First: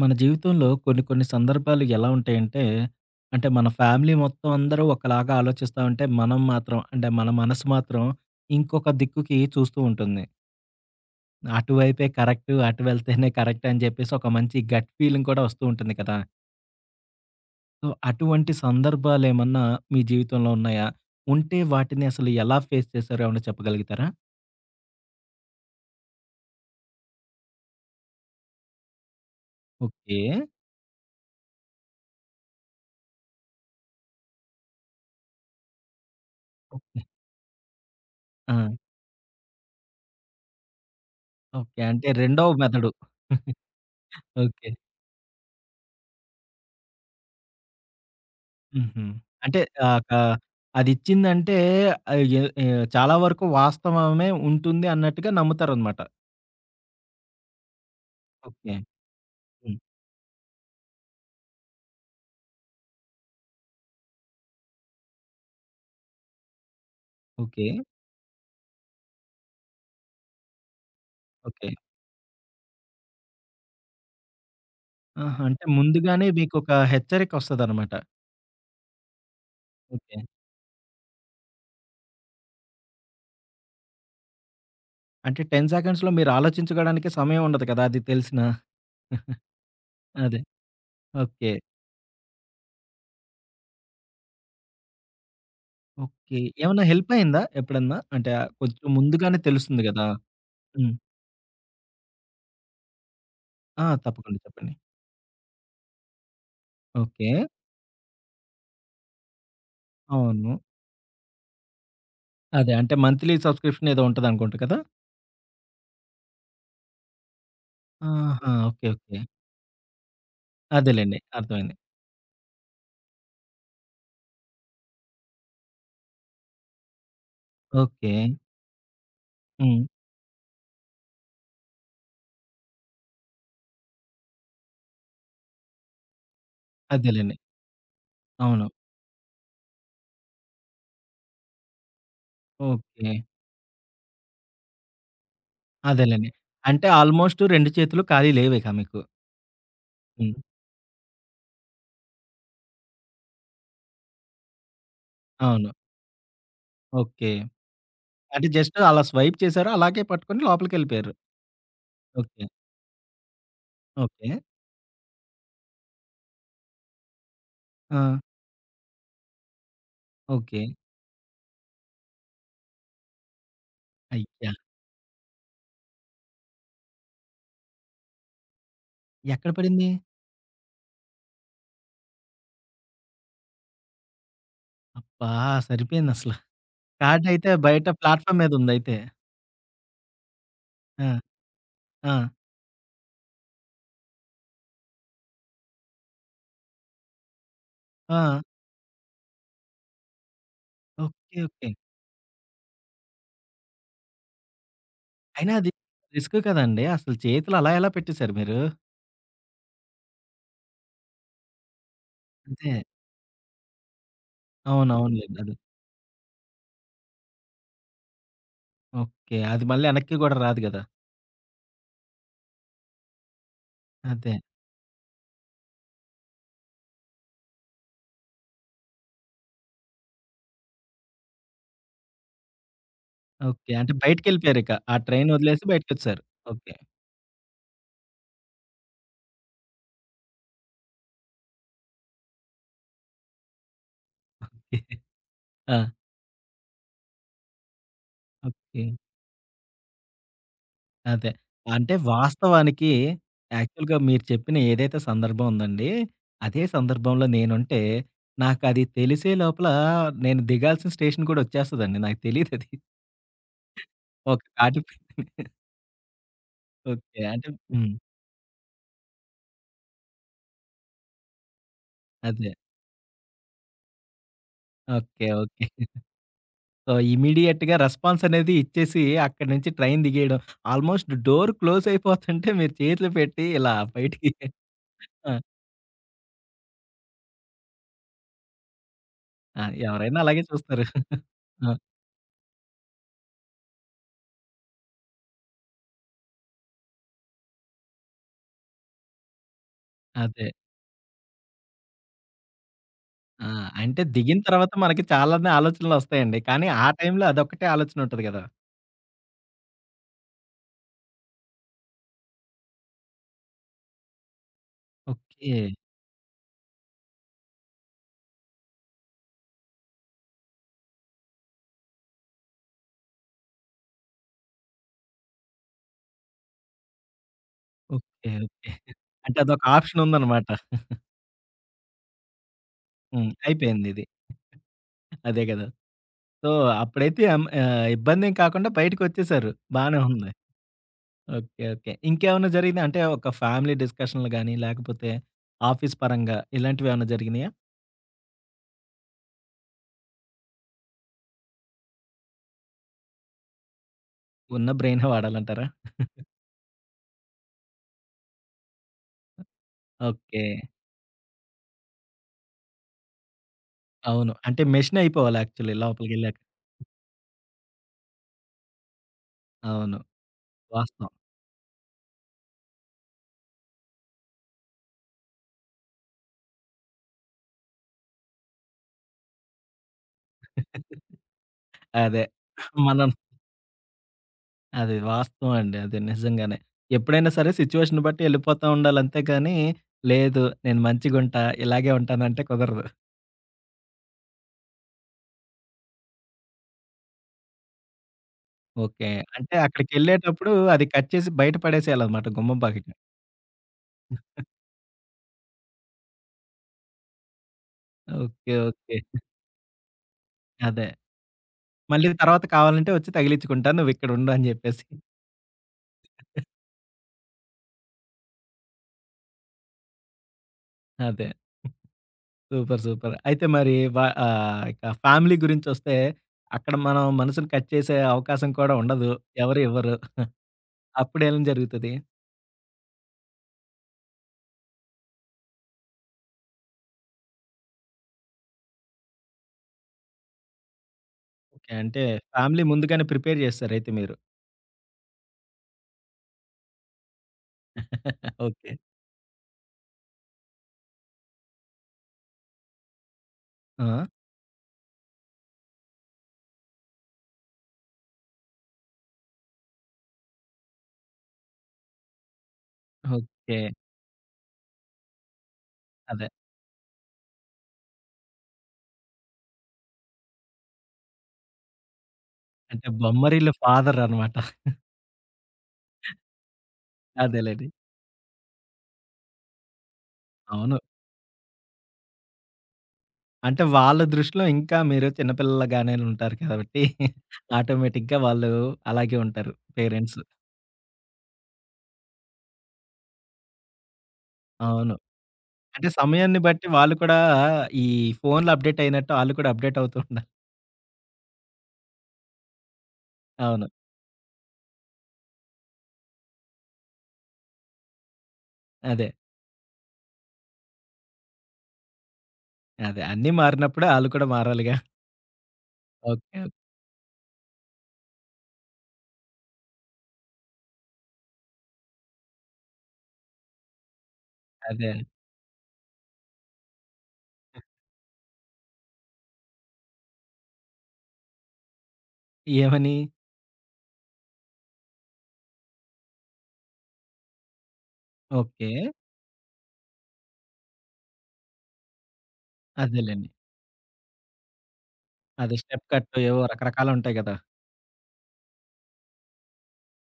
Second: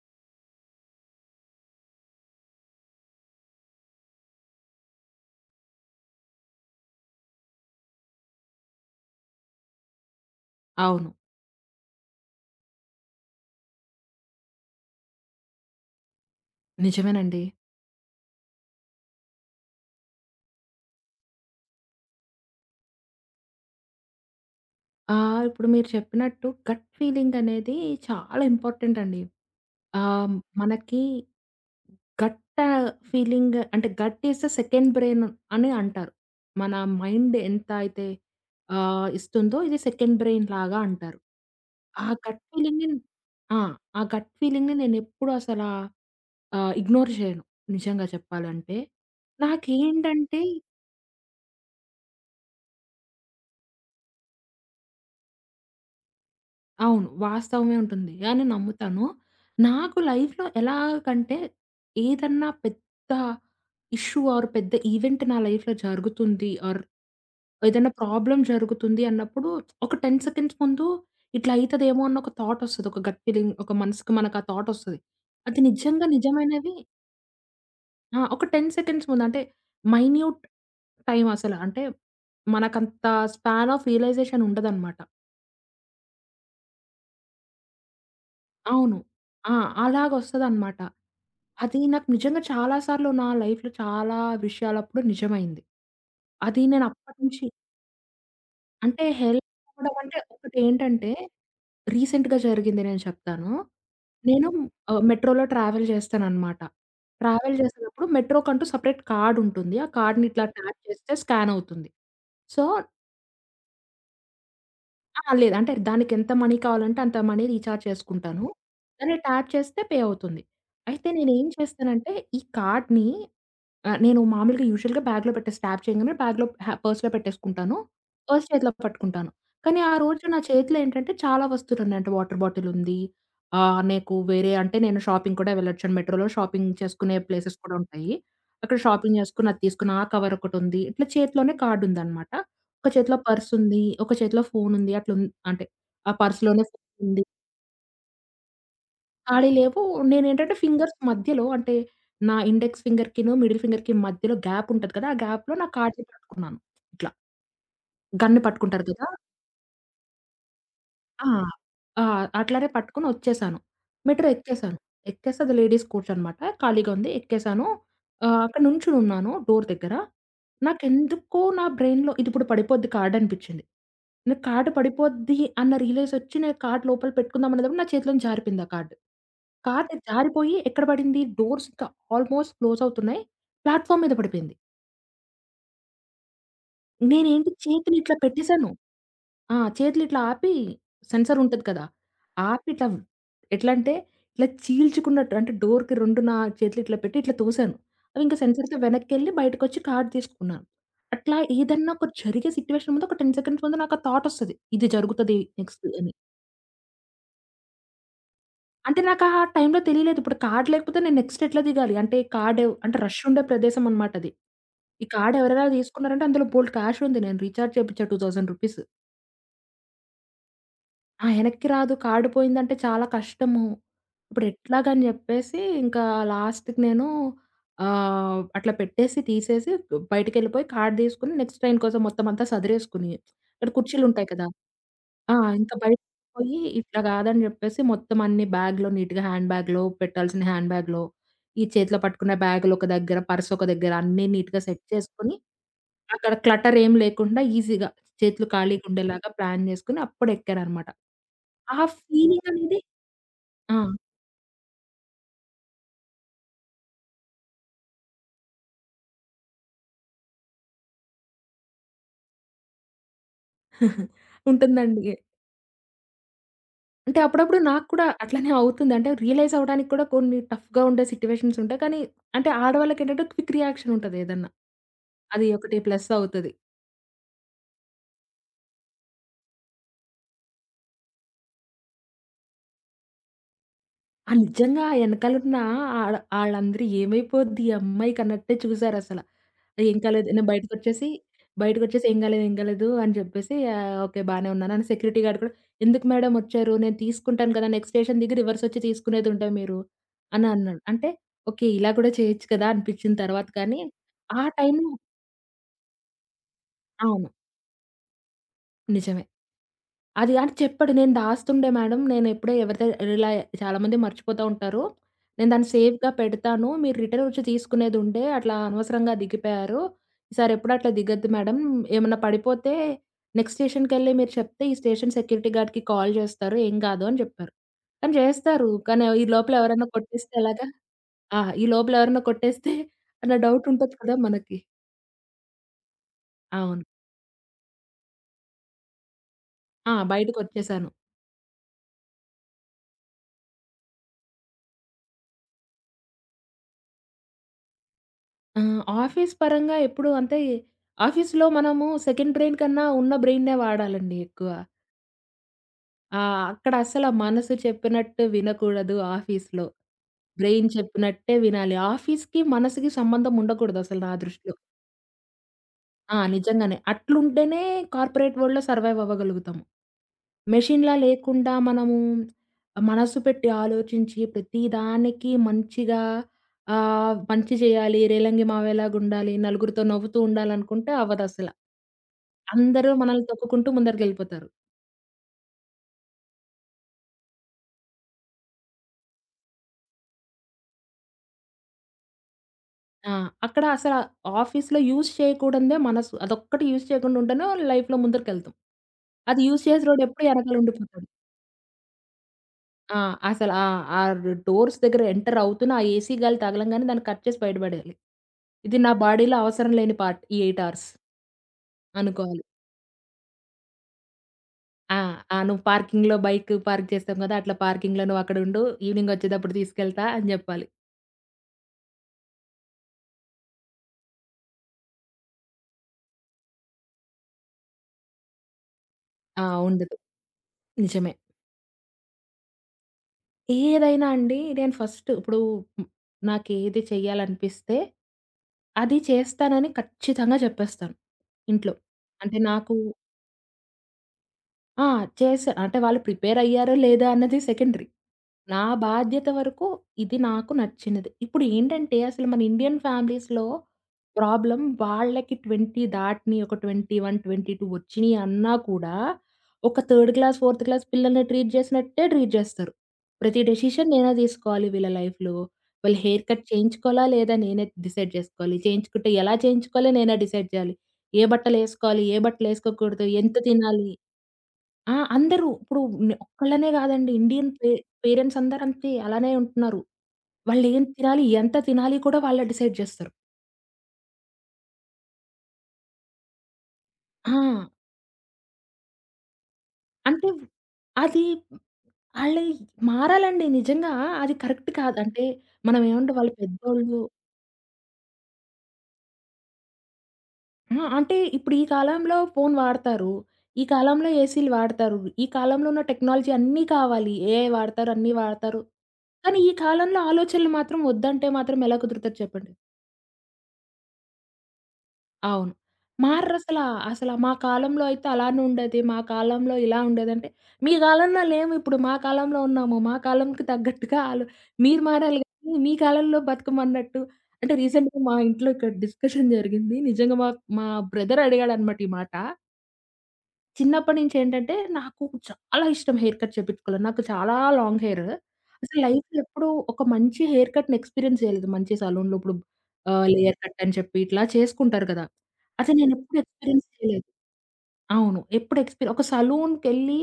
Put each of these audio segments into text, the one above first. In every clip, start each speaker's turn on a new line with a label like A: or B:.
A: మన జీవితంలో కొన్ని కొన్ని సందర్భాలు ఎలా ఉంటాయంటే, అంటే మన ఫ్యామిలీ మొత్తం అందరూ ఒకలాగా ఆలోచిస్తా ఉంటే, మనం మాత్రం అంటే మన మనసు మాత్రం ఇంకొక దిక్కుకి చూస్తూ ఉంటుంది.
B: అవును.
A: అటువైపే కరెక్ట్, అటు వెళ్తేనే కరెక్ట్ అని చెప్పేసి ఒక మంచి గట్ ఫీలింగ్ కూడా వస్తూ ఉంటుంది కదా!
B: నిజమేనండి.
A: సో, అటువంటి సందర్భాలేమన్నా మీ జీవితంలో ఉన్నాయా? ఉంటే వాటిని అసలు ఎలా ఫేస్ చేశారో ఏమన్నా చెప్పగలుగుతారా?
B: ఇప్పుడు మీరు చెప్పినట్టు గట్ ఫీలింగ్ అనేది చాలా ఇంపార్టెంట్ అండి.
A: ఓకే.
B: ఆహ్, మనకి గట్ ఫీలింగ్ అంటే gut is the second brain అని అంటారు. మన
A: ఓకే.
B: మైండ్ ఎంత అయితే
A: ఆ!
B: ఇస్తుందో ఇది సెకండ్ బ్రెయిన్ లాగా అంటారు.
A: ఓకే.
B: ఆ
A: అంటే
B: గట్
A: రెండో
B: ఫీలింగ్‌ని
A: మెథడు.
B: ఆ! ఆ గట్
A: ఓకే.
B: ఫీలింగ్‌ని నేనెప్పుడు అసల ఇగ్నోర్ చేయను నిజంగా చెప్పాలంటే.
A: హుహు. అంటే ఆహ్, క
B: నాకేంటంటే
A: అదిచ్చిందంటే ఆహ్, ఎ ఎ చాలా వరకు వాస్తవమే ఉంటుంది అన్నట్టుగా నమ్ముతారనమాట.
B: అవును. వాస్తవమే ఉంటుంది అని
A: ఓకే.
B: నమ్ముతాను.
A: హ్మ్.
B: నాకు లైఫ్‌లో ఎలాగంటే ఏదన్నా పెద్ద ఇష్యూ ఆర్ పెద్ద ఈవెంట్ నా లైఫ్‌లో జరుగుతుంది ఆర్
A: ఓకే.
B: ఏదైనా ప్రాబ్లమ్ జరుగుతుంది అన్నప్పుడు ఒక 10 సెకండ్స్ ముందు ఇట్లా
A: ఓకే.
B: అయితదేమో అన్న ఒక థాట్ వస్తది. ఒక గట్ ఫీలింగ్ ఒక మనసుకి మనకు ఆ థాట్ వస్తది.
A: ఆహా!
B: అది
A: అంటే
B: నిజంగా
A: ముందుగానే మీకొక
B: నిజమైనది.
A: హెచ్చరికొస్తదనమాట.
B: ఆ! ఒక 10 సెకండ్స్ ముందు అంటే
A: ఓకే.
B: మైన్యూట్ టైమ్ అసల. అంటే మనకంత స్పాన్ ఆఫ్ రియలైజేషన్ ఉండదన్నమాట.
A: అంటే 10 సెకండ్స్‌లో మీరు ఆలోచించుకోవడానికి సమయం ఉండదు కదా! అది తెలిసినా.
B: అవును. ఆ!
A: అదే.
B: అలాగొస్తదనమాట.
A: ఓకే.
B: అది నాకు నిజంగా చాలా సార్లు నా లైఫ్‌లో చాలా విషయాలప్పుడు నిజమైంది.
A: ఓకే.
B: అది
A: ఏమన్నా
B: నేను
A: హెల్ప్ అయిందా
B: అప్పటినుంచి
A: ఎప్పుడన్నా? అంటే ఆ కొంచెం
B: అంటే
A: ముందుగానే
B: హెల్ప్
A: తెలుస్తుంది
B: అవ్వడం
A: గదా!
B: అంటే
A: హ్మ్.
B: ఒకటేంటంటే రీసెంట్‌గా జరిగింది నేను చెప్తాను.
A: ఆ! తప్పకుండా
B: నేను
A: చెప్పండి.
B: మెట్రోలో ట్రావెల్ చేస్తాననమాట.
A: ఓకే.
B: ట్రావెల్ చేసేటప్పుడు మెట్రోకంటూ సెపరేట్ కార్డ్ ఉంటుంది. ఆ కార్డ్‌ని ఇట్లా
A: అవును.
B: ట్యాప్ చేస్తే స్కాన్ అవుతుంది. సో
A: అదే. అంటే మంత్లీ సబ్స్క్రిప్షన్ ఏదో ఉంటదనుకుంట కదా!
B: ఆ! లేదు. అంటే దానికెంత మనీ కావాలంటే అంత మనీ రీచార్జ్ చేసుకుంటాను.
A: ఆహా! ఓకే.
B: దాన్ని
A: ఓకే.
B: ట్యాప్ చేస్తే పే అవుతుంది. అయితే
A: అదేలెండి.
B: నేనేం
A: అర్థమైంది.
B: చేస్తానంటే ఈ కార్డ్‌ని నేను మామూలుగా యూజువల్‌గా బ్యాగ్‌లో పెట్టేసి ట్యాప్ చేయంగానే బ్యాగ్‌లో పర్స్‌లో పెట్టేసుకుంటాను.
A: ఓకే.
B: పర్స్ చేతిలో పట్టుకుంటాను. కానీ
A: హ్మ్.
B: ఆ రోజు నా చేతిలో ఏంటంటే చాలా వస్తువులున్నాయి. అంటే వాటర్ బాటిల్ ఉంది. నీకు వేరే అంటే నేను షాపింగ్ కూడా వెళ్ళొచ్చాను. మెట్రోలో షాపింగ్ చేసుకునే
A: అదేలెండి.
B: ప్లేసెస్ కూడా ఉంటాయి.
A: అవును.
B: అక్కడ షాపింగ్ చేసుకొని అది తీసుకున్న ఆ కవర్ ఒకటుంది. ఇట్లా చేతిలోనే కార్డ్ ఉందన్నమాట. ఒక
A: ఓకే.
B: చేతిలో పర్సుంది. ఒక చేతిలో ఫోనుంది. అంటే ఆ
A: అదేలెండి.
B: పర్స్‌లోనే
A: అంటే
B: ఫోనుంది.
A: ఆల్‌మోస్ట్ 2 చేతులు ఖాళీ లేవిక మీకు.
B: ఖాళీ లేవు.
A: హ్మ్.
B: నేనేంటంటే ఫింగర్స్ మధ్యలో అంటే నా ఇండెక్స్ ఫింగర్‌కిను, మిడిల్ ఫింగర్‌కి మధ్యలో గ్యాప్ ఉంటది కదా! ఆ గ్యాప్‌లో నా
A: అవును.
B: కార్డ్‌ని పట్టుకున్నాను. ఇట్లా
A: ఓకే.
B: గన్ను
A: అంటే జస్ట్
B: పట్టుకుంటారు
A: అలా
B: కదా!
A: స్వైప్ చేశారు. అలాగే పట్టుకొని లోపలికెళ్ళిపోయారు.
B: ఆ! ఆ!
A: ఓకే.
B: అట్లానే పట్టుకొని ఒచ్చేసాను. Metro
A: okay.
B: ఎక్కేసాను. ఎక్కేస్తే అది లేడీస్ కోచ్ అనమాట. ఖాళీగా ఉంది. ఎక్కేసాను.
A: ఆ!
B: అక్కడ నుంచునున్నాను డోర్ దగ్గర.
A: ఓకే.
B: నాకెందుకో నా బ్రెయిన్‌లో ఇదిప్పుడు పడిపోద్ది కార్డ్ అనిపిచ్చింది. నాకు
A: అయ్యా!
B: కార్డ్ పడిపోద్ది అన్న రియలైజ్ ఒచ్చి నేను కార్డ్ లోపల పెట్టుకుందాం అనేటప్పుడు నా చేతిలో నుంచి జారిపోయింది ఆ కార్డ్.
A: ఎక్కడ పడింది?
B: కార్డ్ జారిపోయి ఎక్కడ పడింది? డోర్స్ ఇంకా ఆల్‌మోస్ట్ క్లోజ్ అవుతున్నాయి. ప్లాట్‌ఫార్మ్ మీద పడిపోయింది.
A: అబ్బా! సరిపోయిందసల.
B: నేనేంటి
A: కార్డయితే బయట
B: చేతులిట్లా
A: ప్లాట్‌ఫామ్ మీద
B: పెట్టేసాను.
A: ఉందయితే.
B: ఆ! చేతులిట్లా ఆపి
A: ఆ!
B: సెన్సార్ ఉంటది కదా!
A: ఆ!
B: ఆపి ఇట్లా ఎట్లంటే ఇట్లా చీల్చుకున్నట్టు అంటే డోర్‌కి రెండు నా చేతులిట్లా పెట్టి ఇట్లా తోసాను. అవి ఇంకా
A: ఆ!
B: సెన్సార్‌తో వెనక్కెళ్ళి బయటకొచ్చి కార్డ్ తీసుకున్నాను.
A: ఓకే.
B: అట్లా
A: ఓకే.
B: ఏదన్నా ఒకటి జరిగే సిట్యుయేషన్ ముందు ఒక 10 సెకండ్స్ ముందు నాకు ఆ థాటొస్తది. ఇది జరుగుతది
A: అయినా అది
B: నెక్స్ట్ అని.
A: రిస్క్ కదండీ! అసలు చేతులు అలా ఎలా పెట్టేసారు మీరు?
B: అంటే నాకు ఆ టైమ్‌లో తెలియలేదు. ఇప్పుడు కార్డ్ లేకపోతే నేను నెక్స్ట్ ఎట్లా దిగాలి? అంటే కార్డ్
A: అంతే.
B: అంటే రష్ ఉండే ప్రదేశం అన్నమాట అది. ఈ కార్డ్
A: అవునవునులెండి. అది.
B: ఎవరైనా తీసుకున్నారంటే అందులో బోలెడు క్యాష్ ఉంది. నేను రీచార్జ్ చేపించా రూ. 2000.
A: ఓకే. అది మళ్ళీ వెనక్కి గూడా రాదు గదా!
B: ఆ! ఎనక్కి రాదు. కార్డ్ పోయిందంటే చాలా కష్టము.
A: అదే.
B: ఇప్పుడెట్లాగని జెప్పేసి, ఇంకా లాస్ట్‌కి నేను అట్లా పెట్టేసి, తీసేసి బయటికెళ్ళిపోయి కార్డ్ తీసుకొని, నెక్స్ట్ ట్రైన్ కోసం మొత్తం అంతా సదిరేసుకుని, ఇక్కడ
A: ఓకే. అంటే
B: కుర్చీలుంటాయి కదా!
A: బయటికెళ్ళిపోయారిక. ఆ ట్రైన్
B: ఆ!
A: వదిలేసి
B: ఇంకా బయటికి
A: బయటికొచ్చేసారు.
B: పోయి,
A: ఓకే.
B: ఇట్లా కాదని జెప్పేసి, మొత్తం అన్ని బ్యాగ్‌లో నీట్‌గా హ్యాండ్ బ్యాగ్‌లో, పెట్టాల్సిన హ్యాండ్ బ్యాగ్‌లో, ఈ చేతిలో పట్టుకున్న బ్యాగులు ఒక దగ్గర, పర్స్ ఒక దగ్గర అన్నీ నీట్‌గా సెట్ చేసుకొని
A: ఆ!
B: అక్కడ క్లటర్ ఏం లేకుండా ఈజీగా చేతులు
A: ఓకే.
B: ఖాళీగుండేలాగా ప్లాన్ జేసుకొని అప్పుడు ఎక్కారనమాట.
A: అదే.
B: ఆ
A: అంటే
B: ఫీలింగ్ అనేది
A: వాస్తవానికి
B: ఆ!
A: యాక్చువల్‌గా మీరు చెప్పిన ఏదైతే సందర్భం ఉందండి, అదే సందర్భంలో నేనుంటే నాకది తెలిసే లోపల నేను దిగాల్సిన స్టేషన్ కూడా వచ్చేస్తదండి. నాకు తెలీదది. ఒక
B: ఉంటుందండి.
A: దాటిపోయిందని.
B: అంటే
A: ఓకే. అంటే
B: అప్పుడప్పుడు నాకు
A: హ్మ్.
B: కూడా అట్లనే అవుతుంది. అంటే రియలైజ్ అవ్వడానికి కూడా కొన్ని టఫ్‌గా ఉండే సిట్యుయేషన్స్ ఉంటాయి. కానీ
A: అదే.
B: అంటే ఆడవాళ్ళకేంటంటే క్విక్ రియాక్షన్ ఉంటది ఏదన్నా.
A: ఓకే.
B: అది
A: ఓకే.
B: ఒకటి ప్లస్ అవుతది.
A: సో, ఇమ్మీడియేట్‌గా రెస్పాన్స్ అనేది ఇచ్చేసి అక్కడి నుంచి ట్రైన్ దిగేయడం. ఆల్‌మోస్ట్ డోర్ క్లోజ్ అయిపోతుంటే మీరు చేతులు పెట్టి ఇలా బయటికి
B: ఆ! నిజంగా ఆ
A: ఆ!
B: ఎనకాలున్న ఆడ ఆళ్ళందరూ ఏమైపోద్ది ఈ అమ్మాయికన్నట్టే చూసారసల.
A: ఆ!
B: ఏం
A: ఎవరైనా
B: కాలేదు
A: అలాగే
B: నేను
A: చూస్తారు.
B: బయటకొచ్చేసి,
A: ఆ!
B: "ఏం కాలేదు, ఏం కాలేదు" అని చెప్పేసి ఓకే బానే ఉన్నాను అని సెక్యూరిటీ గార్డ్ కూడా "ఎందుకు మేడం వచ్చారు? నేను తీసుకుంటాను కదా! నెక్స్ట్ స్టేషన్ దిగి రివర్స్ వచ్చి తీసుకునేదుంటది మీరు"
A: అదే.
B: అని అన్నాడు. అంటే ఓకే ఇలా కూడా చేయొచ్చు కదా! అనిపించిన
A: ఆ!
B: తర్వాత కానీ
A: అంటే దిగిన
B: ఆ
A: తర్వాత
B: టైంలో
A: మనకి చాలానే ఆలోచనలొస్తాయండి. కానీ ఆ టైంలో
B: అవును.
A: అదొక్కటే ఆలోచన ఉంటది గదా!
B: నిజమే. అది అని చెప్పాడు. నేను దాస్తుండే మేడం. నేనెప్పుడో ఎవరిదో ఇలా చాలామంది మర్చిపోతా ఉంటారు. నేను
A: ఓకే.
B: దాన్ని సేవ్‌గా పెడతాను. మీరు రిటర్న్ వచ్చి తీసుకునేదుండే అట్లా అనవసరంగా దిగిపోయారు. ఈసారెప్పుడు అట్లా దిగొద్దు మేడం. ఏమన్నా పడిపోతే నెక్స్ట్ స్టేషన్‌కెళ్ళి మీరు చెప్తే ఈ స్టేషన్ సెక్యూరిటీ గార్డ్‌కి కాల్ చేస్తారు. ఏం కాదు అని చెప్పారు. కానీ
A: ఓకే.
B: చేస్తారు.
A: ఓకే.
B: కానీ ఈ
A: అంటే
B: లోపల
A: అదొక
B: ఎవరైనా
A: ఆప్షన్
B: కొట్టేస్తే
A: ఉందనమాట.
B: ఎలాగా? ఆ! ఈ లోపల ఎవరైనా కొట్టేస్తే
A: హ్మ్.
B: అన్న డౌట్ ఉంటది
A: అయిపోయిందిది.
B: కదా మనకి.
A: అదే గదా! సో,
B: అవును.
A: అప్పుడైతే ఇబ్బందేం కాకుండా బయటికొచ్చేసారు.
B: ఆ!
A: బానే ఉంది.
B: బయటకొచ్చేసాను.
A: ఓకే. ఓకే. ఇంకేమన్నా జరిగిందా? అంటే ఒక ఫ్యామిలీ డిస్కషన్‌లు గాని, లేకపోతే ఆఫీస్ పరంగా ఇలాంటివేమన్నా జరిగినాయా?
B: ఆ! ఆఫీస్ పరంగా ఎప్పుడు అంటే, ఆఫీస్‌లో మనము సెకండ్ బ్రెయిన్ కన్నా ఉన్న బ్రెయిన్‌నే వాడాలండి ఎక్కువ.
A: ఉన్న బ్రెయినే వాడాలంటారా?
B: అక్కడ అస్సల మనసు చెప్పినట్టు వినకూడదు ఆఫీస్‌లో.
A: ఓకే.
B: బ్రెయిన్ చెప్పినట్టే వినాలి. ఆఫీస్‌కి, మనసుకి సంబంధం ఉండకూడదసలు నా
A: అవును.
B: దృష్టిలో.
A: అంటే మెషిన్ అయిపోవాలి యాక్చువల్లీ
B: ఆ!
A: లోపలికెళ్ళాక.
B: నిజంగానే. అట్లుంటేనే కార్పొరేట్ వరల్డ్‌లో సర్వైవ్ అవ్వగలుగుతాము.
A: అవును.
B: మెషిన్‌లా
A: వాస్తవం.
B: లేకుండా మనము మనస్సు పెట్టి ఆలోచించి ప్రతి దానికి మంచిగా మంచి చేయాలి, రేలంగి మావేలాగుండాలి, నలుగురితో నవ్వుతూ ఉండాలనుకుంటే అవ్వదసల.
A: అదే.
B: అందరూ
A: మనం
B: మనల్ని తొక్కుకుంటూ ముందరికెళ్ళిపోతారు.
A: అది వాస్తవం అండి. అది నిజంగానే. ఎప్పుడైనా సరే సిట్యుయేషన్‌ని బట్టి ఎళ్ళిపోతా ఉండాలి అంతేగాని, లేదు నేను మంచిగుంటా, ఇలాగే ఉంటానంటే కుదరదు.
B: ఆ! అక్కడ అసల ఆఫీస్‌లో యూజ్ చేయకూడందే మనసు. అదొక్కటి యూజ్ చేయకుండా ఉంటేనే లైఫ్‌లో ముందరికెళ్తాం.
A: ఓకే.
B: అది
A: అంటే
B: యూజ్ చేసేటోడు ఎప్పుడు
A: అక్కడికెళ్ళేటప్పుడు
B: ఎనకాల
A: అది
B: ఉండిపోతాడు.
A: కట్ చేసి బయట పడేసేయాలన్నమాట గుమ్మం బాకెట.
B: ఆ! అసల ఆ డోర్స్ దగ్గర ఎంటర్ అవుతున్న ఆ ఏసీ గాలి తగలంగానే దాన్ని కట్ చేసి బయట పడేయాలి.
A: ఓకే.
B: ఇది నా
A: ఓకే.
B: బాడీలో అవసరం లేని పార్ట్ ఈ 8
A: అదే.
B: అవర్స్
A: మళ్ళీ
B: అనుకోవాలి.
A: తర్వాత కావాలంటే వచ్చి తగిలించుకుంటా. నువ్విక్కడుండు అని జెప్పేసి.
B: ఆ! ఆ! "నువ్వు పార్కింగ్‌లో బైక్ పార్క్ చేస్తాం కదా! అట్లా పార్కింగ్‌లో నువ్వు అక్కడ ఉండు. ఈవినింగ్ వచ్చేటప్పుడు తీసుకెళ్తా" అని చెప్పాలి.
A: అదే. సూపర్. సూపర్. అయితే మరి ఇక ఫ్యామిలీ గురించొస్తే అక్కడ మనం మనసుని కట్ చేసే అవకాశం కూడా ఉండదు.
B: ఆ!
A: ఎవరు ఇవ్వరు.
B: ఉండదు. నిజమే.
A: అప్పుడేం జరుగుతది?
B: ఏదైనా అండి నేను ఫస్ట్ ఇప్పుడు హ్మ్, నాకేది చేయాలనిపిస్తే అది చేస్తానని ఖచ్చితంగా చెప్పేస్తాను
A: ఓకే.
B: ఇంట్లో.
A: అంటే
B: అంటే
A: ఫ్యామిలీ
B: నాకు
A: ముందుగానే ప్రిపేర్ జేస్తారయితే మీరు.
B: ఆ! చేశా. అంటే వాళ్ళు ప్రిపేరయ్యారో లేదా అన్నది సెకండరీ. నా
A: ఓకే.
B: బాధ్యత వరకు ఇది నాకు నచ్చినది. ఇప్పుడేంటంటే అసలు మన ఇండియన్ ఫ్యామిలీస్‌లో
A: ఆ!
B: ప్రాబ్లమ్ వాళ్ళకి 20 దాటిని ఒక 21, 22 వచ్చినియి అన్నా కూడా ఒక థర్డ్ క్లాస్, ఫోర్త్ క్లాస్ పిల్లల్ని ట్రీట్ చేసినట్టే ట్రీట్ చేస్తారు. ప్రతి
A: ఓకే.
B: డెసిషన్ నేనే తీసుకోవాలి వీళ్ళ లైఫ్‌లో. వాళ్ళు హెయిర్
A: అదే.
B: కట్ చేయించుకోవాలా లేదా నేనే డిసైడ్ చేసుకోవాలి. చేయించుకుంటే ఎలా చేయించుకోవాలి నేనే డిసైడ్ చేయాలి. ఏ బట్టలేసుకోవాలి, ఏ
A: అంటే
B: బట్టలేసుకోకూడదు, ఎంత
A: బొమ్మరిల్లు
B: తినాలి
A: ఫాదర్ అనమాట.
B: ఆ! అందరూ. ఇప్పుడు నే ఒక్కళ్ళనే గాదండి. ఇండియన్
A: అదేలెండి.
B: పేరెంట్స్ అందరంతే అలానే ఉంటున్నారు.
A: అవును.
B: వాళ్ళేం తినాలి, ఎంత తినాలి కూడా వాళ్ళే డిసైడ్ జేస్తారు.
A: అంటే వాళ్ళ దృష్టిలో ఇంకా మీరు చిన్న పిల్లలుగానే ఉంటారు కాబట్టి
B: ఆ!
A: ఆటోమేటిక్‌గా వాళ్ళు అలాగే ఉంటారు పేరెంట్స్.
B: అంటే అది ఆళ్ళు మారాలండి నిజంగా. అది కరెక్ట్
A: అవును.
B: కాదు. అంటే మనం
A: అంటే
B: ఏమంటే వాళ్ళు
A: సమయాన్ని బట్టి వాళ్ళు
B: పెద్దోళ్ళు
A: కూడా ఈ ఫోన్‌లు అప్‌డేట్ అయినట్టు ఆళ్ళు కూడా అప్‌డేట్ అవుతూ ఉండాలి.
B: ఆ! అంటే ఇప్పుడు ఈ కాలంలో ఫోను వాడతారు. ఈ
A: అవును.
B: కాలంలో ఏసీలు వాడతారు. ఈ కాలంలో ఉన్న టెక్నాలజీ అన్నీ కావాలి. ఏఐ వాడతారు, అన్నీ వాడతారు.
A: అదే.
B: కానీ ఈ కాలంలో ఆలోచనలు మాత్రం ఒద్దంటే మాత్రం ఎలా కుదురుతది చెప్పండి?
A: అదే. అన్నీ మారినప్పుడే ఆళ్ళు కూడా మారాలిగా.
B: అవును.
A: ఓకే. ఓకే.
B: మారరసలా. అసలా మా కాలంలో అయితే అలానే ఉండేది. మా కాలంలో ఇలా ఉండేదంటే, మీ కాలంలో లేమిప్పుడు. మా కాలంలో ఉన్నాము. మా కాలంకి తగ్గట్టుగా మీరు
A: అదే.
B: మారాలి గానీ, మీ కాలంలో బతకమన్నట్టు. అంటే రీసెంట్‌గా మా ఇంట్లో ఇక్కడ డిస్కషన్ జరిగింది. నిజంగా మా మా బ్రదర్ అడిగాడనమాట ఈ మాట.
A: ఏమని?
B: చిన్నప్పటి నుంచి ఏంటంటే, నాకు చాలా ఇష్టం హెయిర్ కట్ చేపించుకోవాలి. నాకు చాలా లాంగ్ హెయిర్.
A: ఓకే.
B: అసలు లైఫ్‌లో ఎప్పుడూ ఒక మంచి హెయిర్ కట్‌ని ఎక్స్‌పీరియన్స్ చేయలేదు. మంచి సలూన్‌లో ఇప్పుడు
A: అదేలెండి.
B: లేయర్ కట్ అని చెప్పి ఇట్లా చేసుకుంటారు కదా!
A: అదే
B: అది
A: స్టెప్ కట్
B: నేనెప్పుడు
A: ఏవో
B: ఎక్స్‌పీరియన్స్ చేయలేదు.
A: రకరకాలుంటాయి గదా!
B: అవును. ఎప్పుడు ఒక సలూన్‌కెళ్ళి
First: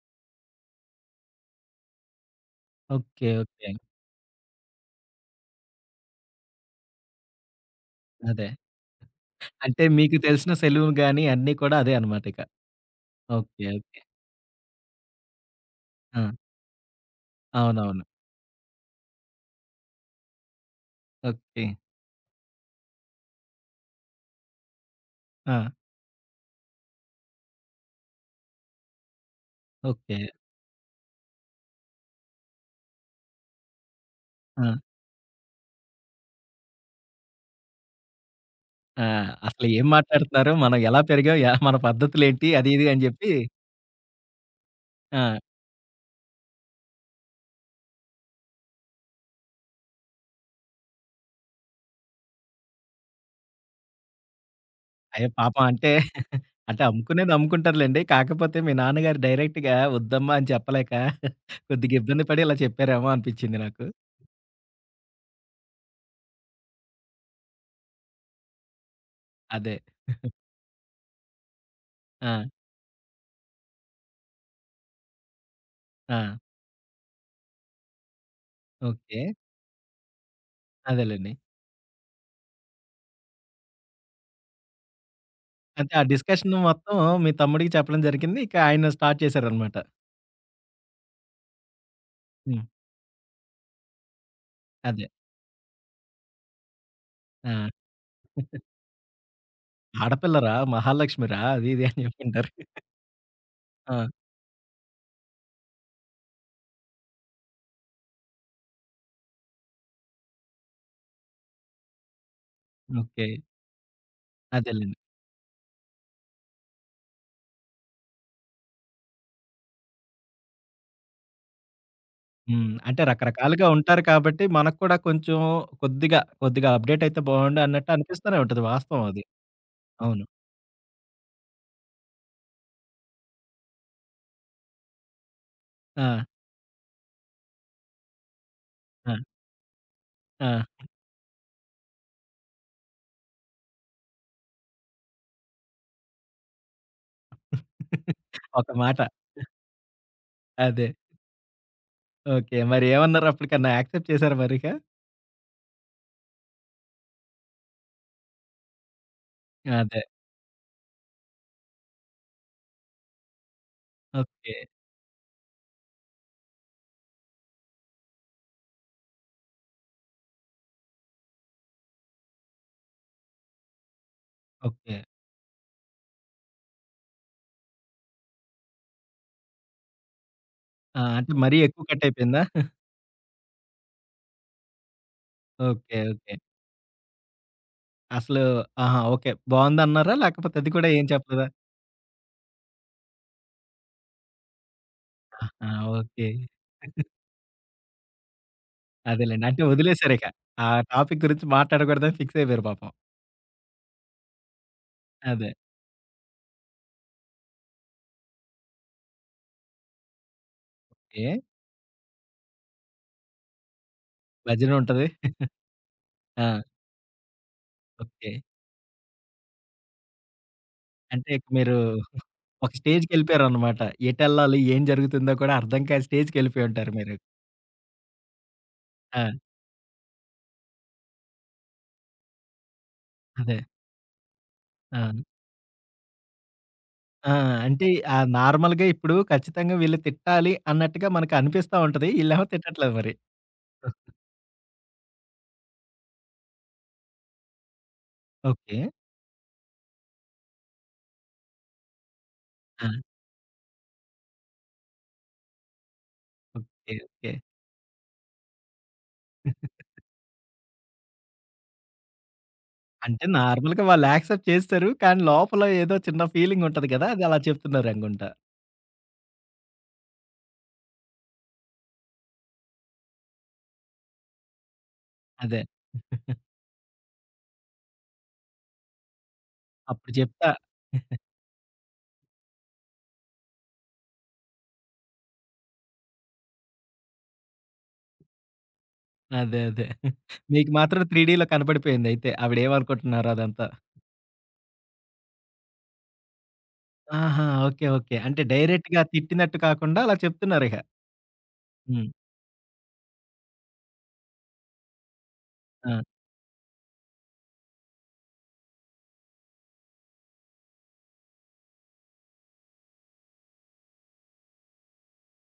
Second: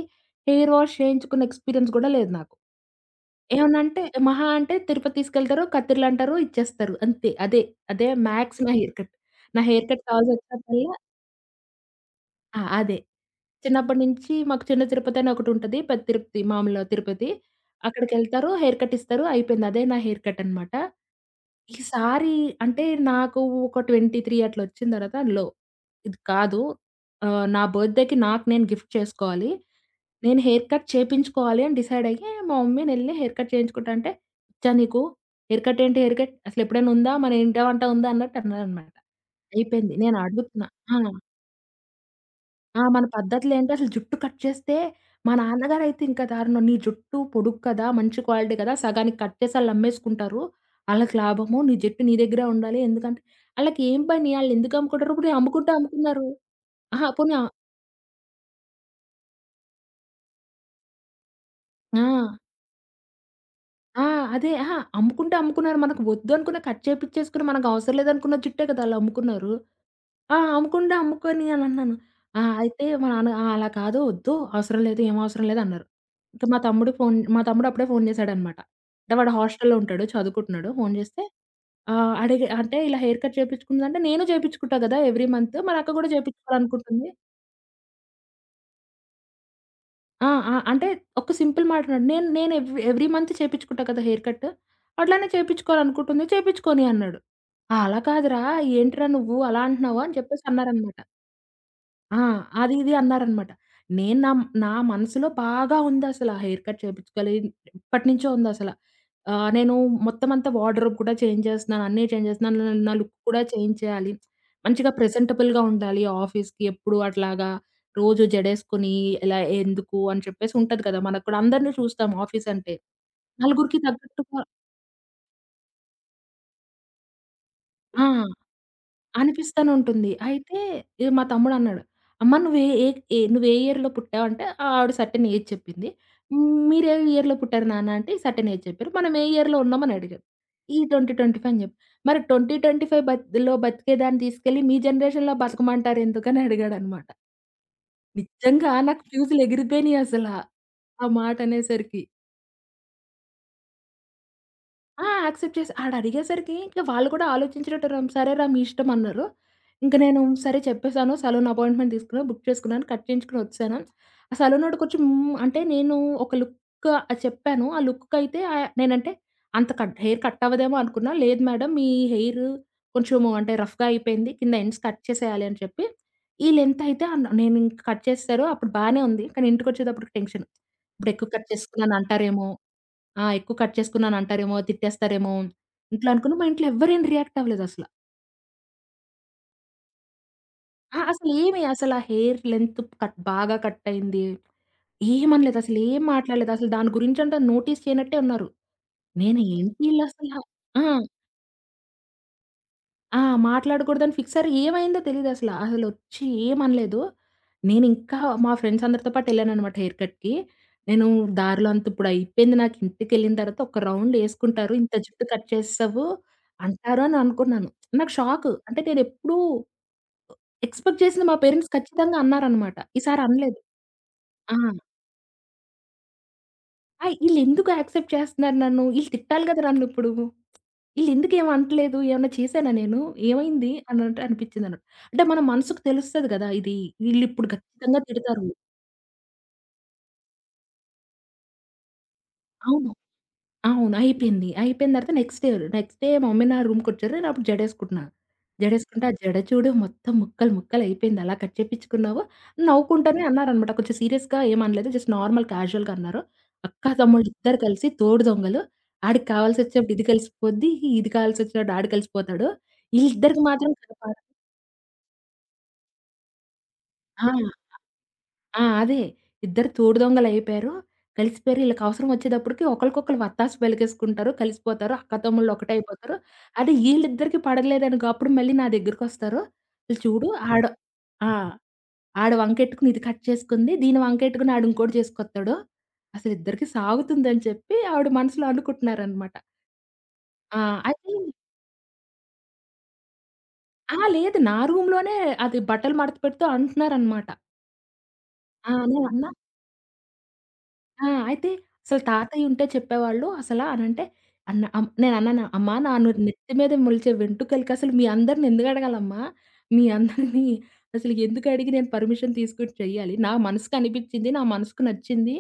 B: హెయిర్ వాష్ చేయించుకున్న ఎక్స్‌పీరియన్స్ గూడా లేదు నాకు.
A: ఓకే. ఓకే.
B: ఏమనంటే మహా అంటే తిరుపతి తీసుకెళ్తారు, కత్తిరిలు అంటారు, ఇచ్చేస్తారు. అంతే. అదే. అదే
A: అదే.
B: మ్యాక్స్ నా హెయిర్ కట్. నా
A: అంటే
B: హెయిర్ కట్
A: మీకు తెలిసిన సెలూన్
B: కావాల్సొచ్చినప్పుడల్లా
A: గాని అన్నీ కూడా అదే అనమాట ఇక.
B: ఆ! అదే.
A: ఓకే.
B: చిన్నప్పటి
A: ఓకే.
B: నుంచి మాకు చిన్న తిరుపతి అని ఒకటుంటది. పెద్ద
A: ఆ!
B: తిరుపతి మామూలు తిరుపతి.
A: అవునవును.
B: అక్కడికెళ్తారు. హెయిర్ కట్ ఇస్తారు. అయిపోయింది. అదే నా హెయిర్ కట్ అనమాట.
A: ఓకే.
B: ఈసారి అంటే నాకు ఒక 23 అట్లా వచ్చిన తర్వాత లో
A: ఆ!
B: ఇది కాదు. నా బర్త్‌డేకి నాకు నేను గిఫ్ట్ చేసుకోవాలి.
A: ఓకే.
B: నేను హెయిర్ కట్ చేపించుకోవాలి అని డిసైడ్ అయ్యి మా మమ్మీ నేనెళ్లి హెయిర్ కట్ చేయించుకుంటా అంటే,
A: ఆ!
B: "పిచ్చా నీకు హెయిర్ కట్ ఏంటి? హెయిర్ కట్ అసలు ఎప్పుడైనా ఉందా? మన ఇంట వంట ఉందా?" అన్నట్టు అన్నారనమాట.
A: ఆ! అసలు ఏం
B: అయిపోయింది. నేను
A: మాట్లాడుతున్నారు?
B: అడుగుతున్నా.
A: మనం
B: ఆ!
A: ఎలా పెరిగాం? మన పద్ధతులేంటి? అది
B: ఆ!
A: ఇది అని
B: మన
A: జెప్పి
B: పద్ధతులేంటో అసలు జుట్టు కట్ చేస్తే, మా
A: ఆ!
B: నాన్నగారైతే ఇంకా దారుణం. "నీ జుట్టు పొడుగు కదా! మంచి క్వాలిటీ కదా! సగానికి కట్ చేసి ఆళ్ళమ్మేసుకుంటారు. ఆళ్ళకి లాభము. నీ జుట్టు నీ దగ్గరే ఉండాలి. ఎందుకంటే" ఆళ్ళకేం పని? ఆళ్ళెందుకు అమ్ముకుంటారు?
A: అయ్యో!
B: పోనీ
A: పాపం
B: అమ్ముకుంటే
A: అంటే
B: అమ్ముకున్నారు.
A: అంటే
B: అహా!
A: అమ్ముకునేది
B: పోనీ ఆ!
A: అమ్ముకుంటారులెండి. కాకపోతే మీ నాన్నగారు డైరెక్ట్‌గా వద్దమ్మా అని చెప్పలేక కొద్దిగా
B: ఆ!
A: ఇబ్బంది పడి ఇలా చెప్పారేమో అనిపిచ్చింది నాకు.
B: ఆ! అదే. అహా! అమ్ముకుంటే అమ్ముకున్నారు. మనకు వద్దు అనుకున్న కట్ చేపిచ్చేసుకున్న మనకు అవసరం లేదనుకున్న జుట్టే కదా! ఆళ్ళమ్ముకున్నారు.
A: అదే.
B: ఆ! అమ్ముకుంటే అమ్ముకొని అనన్నాను. ఆ!
A: ఆ!
B: అయితే మా నాన్న "ఆ! అలా కాదు వద్దు. అవసరం లేదు, ఏం అవసరం లేదు" అన్నారు.
A: ఆ!
B: ఇంక మా తమ్ముడు అప్పుడే ఫోన్ చేసాడనమాట. అంటే
A: ఓకే.
B: వాడు హాస్టల్‌లో ఉంటాడు, చదువుకుంటున్నాడు. ఫోన్ చేస్తే
A: అదేలెండి.
B: అడిగి అంటే ఇలా హెయిర్ కట్ చేపించుకుందంటే నేను చేపించుకుంటా కదా! Every month. మన అక్క
A: అంటే ఆ
B: కూడా
A: డిస్కషన్ మొత్తం
B: చేపించుకోవాలనుకుంటుంది.
A: మీ తమ్ముడికి చెప్పడం జరిగింది. ఇక ఆయన స్టార్ట్ చేశారనమాట.
B: ఆ! ఆ! అంటే ఒక సింపుల్ మాట అన్నాడు. నేను నేను
A: హ్మ్.
B: ఎవ్రీ మంత్ చేపించుకుంటా కదా హెయిర్ కట్.
A: అదే.
B: అట్లానే చేపించుకోవాలనుకుంటుంది. చేపించుకోని అన్నాడు.
A: ఆ!
B: "ఆ! "అలా కాదురా! ఏంట్రా నువ్వు అలా అంటున్నావు" అని చెప్పేసి
A: ఆడపిల్లరా?
B: అన్నారనమాట.
A: మహాలక్ష్మిరా? అది ఇది అని
B: ఆ!
A: చెప్పుంటారు.
B: అది ఇది అన్నారనమాట.
A: ఆ!
B: నేను నా నా మనసులో బాగా ఉందసల హెయిర్ కట్ చేపించుకోవాలి. ఎప్పటినుంచో ఉందసల. నేను మొత్తం అంతా వార్డ్‌రోబ్ కూడా చేంజ్ చేస్తున్నాను. అన్నీ చేంజ్ చేస్తున్నాను. నా నా లుక్
A: ఓకే.
B: కూడా చేంజ్ చేయాలి. మంచిగా
A: అదేలెండి.
B: ప్రెజెంటబుల్‌గా ఉండాలి ఆఫీస్‌కి. ఎప్పుడు అట్లాగా రోజు జడేసుకొని ఇలా ఎందుకు అని చెప్పేసి ఉంటది కదా! మనకు కూడా అందరిని చూస్తాం ఆఫీస్
A: హ్మ్.
B: అంటే.
A: అంటే రకరకాలుగా
B: నలుగురికి
A: ఉంటారు
B: తగ్గట్టుగా
A: కాబట్టి మనకు కూడా కొంచెం కొద్దిగా కొద్దిగా అప్‌డేట్ అయితే బావుండు అన్నట్టు
B: ఆ!
A: అనిపిస్తూనే ఉంటది. వాస్తవం అది.
B: అనిపిస్తానే ఉంటుంది.
A: అవును.
B: అయితే ఇగ మా తమ్ముడన్నాడు, "అమ్మ నువ్వు ఏ ఇయర్‌లో పుట్టావంటే" ఆవిడ సర్టెన్ ఏజ్ చెప్పింది.
A: ఆ!
B: మీరే ఇయర్‌లో పుట్టారు నాన్న" అంటే సర్టెన్ ఏజ్ చెప్పారు.
A: ఆ!
B: "మనం ఏ ఇయర్‌లో ఉన్నాం" అని అడిగారు.
A: ఆ!
B: ఈ 2025 అని చెప్పి. మరి 2025 బతిలో బతికేదాన్ని తీసుకెళ్ళి మీ జనరేషన్‌లో బతకమంటారెందుకని అడిగాడనమాట.
A: ఒక
B: నిజంగా
A: మాట.
B: నాకు ఫ్యూజులు ఎగిరిపోయినాయి అసల. ఆ
A: అదే.
B: ఆ మాట అనేసరికి.
A: ఓకే. మరి ఏమన్నారు అప్పటికన్నా యాక్సెప్ట్ చేసారా మరిక?
B: ఆ! యాక్సెప్ట్ చేసి ఆడడిగేసరికి ఇంక వాళ్ళు కూడా ఆలోచించేటట్టురం సరేరా మీ ఇష్టం అన్నారు. ఇంక
A: అదే.
B: నేను సరే చెప్పేసాను. సలూన్ అపాయింట్‌మెంట్ తీసుకున్నా, బుక్ చేసుకున్నాను, కట్ చేయించుకొని వచ్చేసాను. ఆ
A: ఓకే.
B: సలూనోడు కొంచెం అంటే నేను ఒక లుక్ చెప్పాను. ఆ లుక్‌కైతే నేనంటే అంత హెయిర్ కట్ అవ్వదేమో అనుకున్నా. లేదు మేడం మీ హెయిర్ కొంచెము అంటే రఫ్‌గా అయిపోయింది. కింద ఎండ్స్
A: ఓకే.
B: కట్ చేసేయాలి అని చెప్పి, ఈ లెంత్ అయితే నేను ఇంక కట్ చేసేసారు. అప్పుడు బానే ఉంది. కానీ ఇంటికొచ్చేటప్పటికి టెన్షన్.
A: ఆ!
B: ఇప్పుడు ఎక్కువ
A: అంటే
B: కట్
A: మరీ ఎక్కువ
B: చేసుకున్నాను
A: కట్ అయిపోయిందా?
B: అంటారేమో! ఆ! ఎక్కువ కట్ చేసుకున్నాను అంటారేమో, తిట్టేస్తారేమో
A: ఓకే.
B: ఇంట్లో
A: ఓకే.
B: అనుకున్నా. మా ఇంట్లో ఎవ్వరేం రియాక్ట్ అవ్వలేదసల.
A: అసలు ఆహా! ఓకే. బావుందన్నారా? లేకపోతే అది కూడా
B: ఆ!
A: ఏం చెప్పలేదా?
B: అసలేమి అసల హెయిర్ లెంత్ కట్ బాగా కట్ అయింది. ఏమనలేదు.
A: ఆ!
B: అసలేం
A: ఓకే.
B: మాట్లాడలేదు. అసలు దాని గురించంట నోటీస్ చేయనట్టే ఉన్నారు. నేను
A: అదేలెండి. అంటే
B: ఏంటి
A: వదిలేసారిక.
B: ఈళ్ళసల
A: ఆ
B: ఆ!
A: టాపిక్ గురించి మాట్లాడకూడదని ఫిక్స్ అయిపోయారు పాపం.
B: ఆ! మాట్లాడకూడదని ఫిక్స్ అయ్యారు. ఏమైందో తెలీదసల.
A: అదే.
B: అసలొచ్చి ఏమనలేదు. నేనింకా మా ఫ్రెండ్స్ అందరితో పాటు ఎళ్ళాననమాట హెయిర్ కట్‌కి. నేను
A: ఏ
B: దారిలో అంత ఇప్పుడు అయిపోయింది నాకు ఇంటికెళ్ళిన తర్వాత ఒక రౌండ్
A: భజన
B: యేసుకుంటారు. ఇంత
A: ఉంటది.
B: జుట్టు కట్ చేసేసావు
A: ఆ!
B: అంటారు అని అనుకున్నాను. నాకు
A: ఓకే.
B: షాక్. అంటే నేనెప్పుడూ ఎక్స్‌పెక్ట్ చేసింది
A: అంటే
B: మా
A: ఇక
B: పేరెంట్స్
A: మీరు
B: ఖచ్చితంగా
A: ఒక
B: అన్నారనమాట. ఈసారి అనలేదు.
A: స్టేజ్‌కెళ్ళిపోయారన్నమాట.
B: ఆ!
A: ఎటెళ్ళాలి? ఏం జరుగుతుందో కూడా అర్థం కాని స్టేజ్‌కెళ్ళిపోయుంటారు
B: ఆ!
A: మీరు.
B: ఈళ్ళెందుకు యాక్సెప్ట్ చేస్తున్నారు నన్ను? ఈళ్ళు
A: ఆ!
B: తిట్టాలి గదా! నన్నిప్పుడు. ఈళ్ళెందుకేం అంటలేదు? ఏమన్నా చేశానా నేను?
A: అదే.
B: ఏమైంది? అనంటే అనిపిచ్చిందన్నట్టు.
A: ఆ!
B: అంటే మన మనసుకు తెలుస్తది గదా! ఇది
A: ఆ!
B: వీళ్ళిప్పుడు
A: అంటే
B: ఖచ్చితంగా తిడతారు.
A: నార్మల్‌గా ఇప్పుడు ఖచ్చితంగా వీళ్ళు తిట్టాలి అన్నట్టుగా మనకు అనిపిస్తా ఉంటది. ఈళ్ళేమో
B: అవును.
A: తిట్టట్లేదు మరి.
B: అవును. అయిపోయింది. అయిపోయిన తర్వాత నెక్స్ట్ డే, మా మమ్మీ నా రూమ్‌కొచ్చారు. నేనప్పుడు జడేసుకుంటున్నా.
A: ఓకే.
B: జడేసుకుంటే, ఆ జడ చూడు మొత్తం ముక్కలు ముక్కలయిపోయింది. అలా కట్ చేపిచ్చుకున్నావు.
A: ఆ!
B: నవ్వుకుంటానే అన్నారనమాట. కొంచెం సీరియస్‌గా ఏమనలేదు. జస్ట్ నార్మల్ క్యాజుయల్‌గా అన్నారు. అక్కా,
A: ఓకే. ఓకే.
B: తమ్ముళ్ళిద్దరు కలిసి తోడు దొంగలు. ఆడికి కావాల్సొచ్చినప్పుడు ఇది కలిసిపోద్ది. ఇది కావాల్సొచ్చినప్పుడు ఆడు కలిసిపోతాడు.
A: అంటే
B: ఈళ్ళిద్దరికి మాత్రం
A: నార్మల్‌గా వాళ్ళు
B: కలపాలి.
A: యాక్సెప్ట్ చేస్తారు. కానీ లోపల ఏదో చిన్న ఫీలింగ్ ఉంటది కదా! అది అలా
B: ఆ!
A: చెప్తున్నారనుకుంటా.
B: ఆ! అదే. ఇద్దరు తోడు దొంగలయిపోయారు. కలిసిపోయారు. ఈళ్ళకవసరం ఒచ్చేటప్పటికి ఒకళ్ళకొకళ్ళు వత్తాసు పలికేసుకుంటారు. కలిసిపోతారు. అక్కాతమ్ముళ్ళు
A: అదే.
B: ఒకటైపోతారు. అదే ఈళ్ళిద్దరికీ పడలేదనుకో అప్పుడు మళ్ళీ నా దగ్గరకొస్తారు. "ఈళ్ళు
A: అప్పుడు
B: చూడు
A: చెప్తా.
B: ఆడు ఆ! ఆడు వంకెట్టుకుని ఇది కట్ చేసుకుంది. దీని వంకెట్టుకుని ఆడింకోటి చేసుకొత్తాడు. అసలిద్దరికీ సాగుతుందని" చెప్పి ఆవిడ మనసులో అనుకుంటున్నారనమాట.
A: అదే. అదే.
B: ఆ!
A: మీకు మాత్రం
B: అయితే
A: 3డీలో కనపడిపోయిందయితే. ఆవిడేమనుకుంటున్నారో అదంతా.
B: ఆ! లేదు. నా రూమ్‌లోనే అది బట్టలు మడత పెడుతూ అంటున్నారనమాట.
A: ఆహా! ఓకే. ఓకే. అంటే
B: ఆ!
A: డైరెక్ట్‌గా
B: నేనన్నా
A: తిట్టినట్టు కాకుండా అలా చెప్తున్నారిక.
B: ఆ! అయితే అసలు
A: హ్మ్.
B: తాతయ్య ఉంటే చెప్పేవాళ్ళు అసలా అనంటే అన్న అం నేనన్నాను అమ్మా
A: ఆ!
B: నా నెత్తి మీద మొలిచే వెంట్రుకలకసలు మీ అందరిని ఎందుకడగాలమ్మా? మీ అందరిని అసలు ఎందుకడిగి నేను పర్మిషన్ తీసుకొని చెయ్యాలి? నా మనసుకు అనిపిచ్చింది. నా మనసుకు నచ్చింది.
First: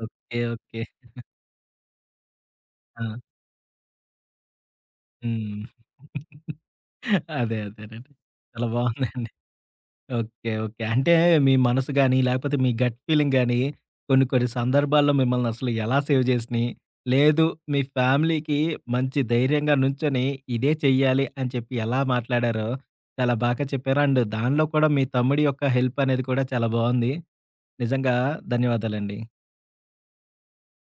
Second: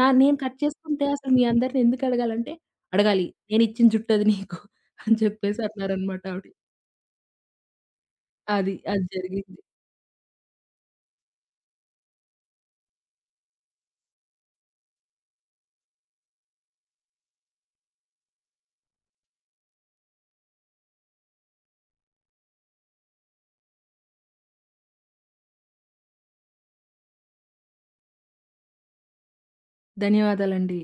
B: నేను
A: ఓకే.
B: Cut
A: okay.
B: చేసుకుంటే అసలు మీ అందరిని ఎందుకడగాలంటే,
A: ఆ!
B: అడగాలి. నేనిచ్చిన జుట్టది నీకు అని చెప్పేసి
A: హ్మ్.
B: అన్నారనమాట ఆవిడ.
A: అదే. అదేనండి. చాలా
B: అది. అది
A: బావుందండి.
B: జరిగింది.
A: ఓకే. ఓకే. అంటే మీ మనసు గాని, లేకపోతే మీ గట్ ఫీలింగ్ గాని, కొన్ని కొన్ని సందర్భాల్లో మిమ్మల్ని అసలు ఎలా సేవ్ చేసినియి, లేదు మీ ఫ్యామిలీకి మంచి ధైర్యంగా నుంచొని ఇదే చెయ్యాలి అని చెప్పి ఎలా మాట్లాడారో చాలా బాగా చెప్పారు. అండ్ దానిలో కూడా మీ తమ్ముడి యొక్క హెల్ప్ అనేది కూడా చాలా బావుంది. నిజంగా ధన్యవాదాలండి.
B: ధన్యవాదాలండి.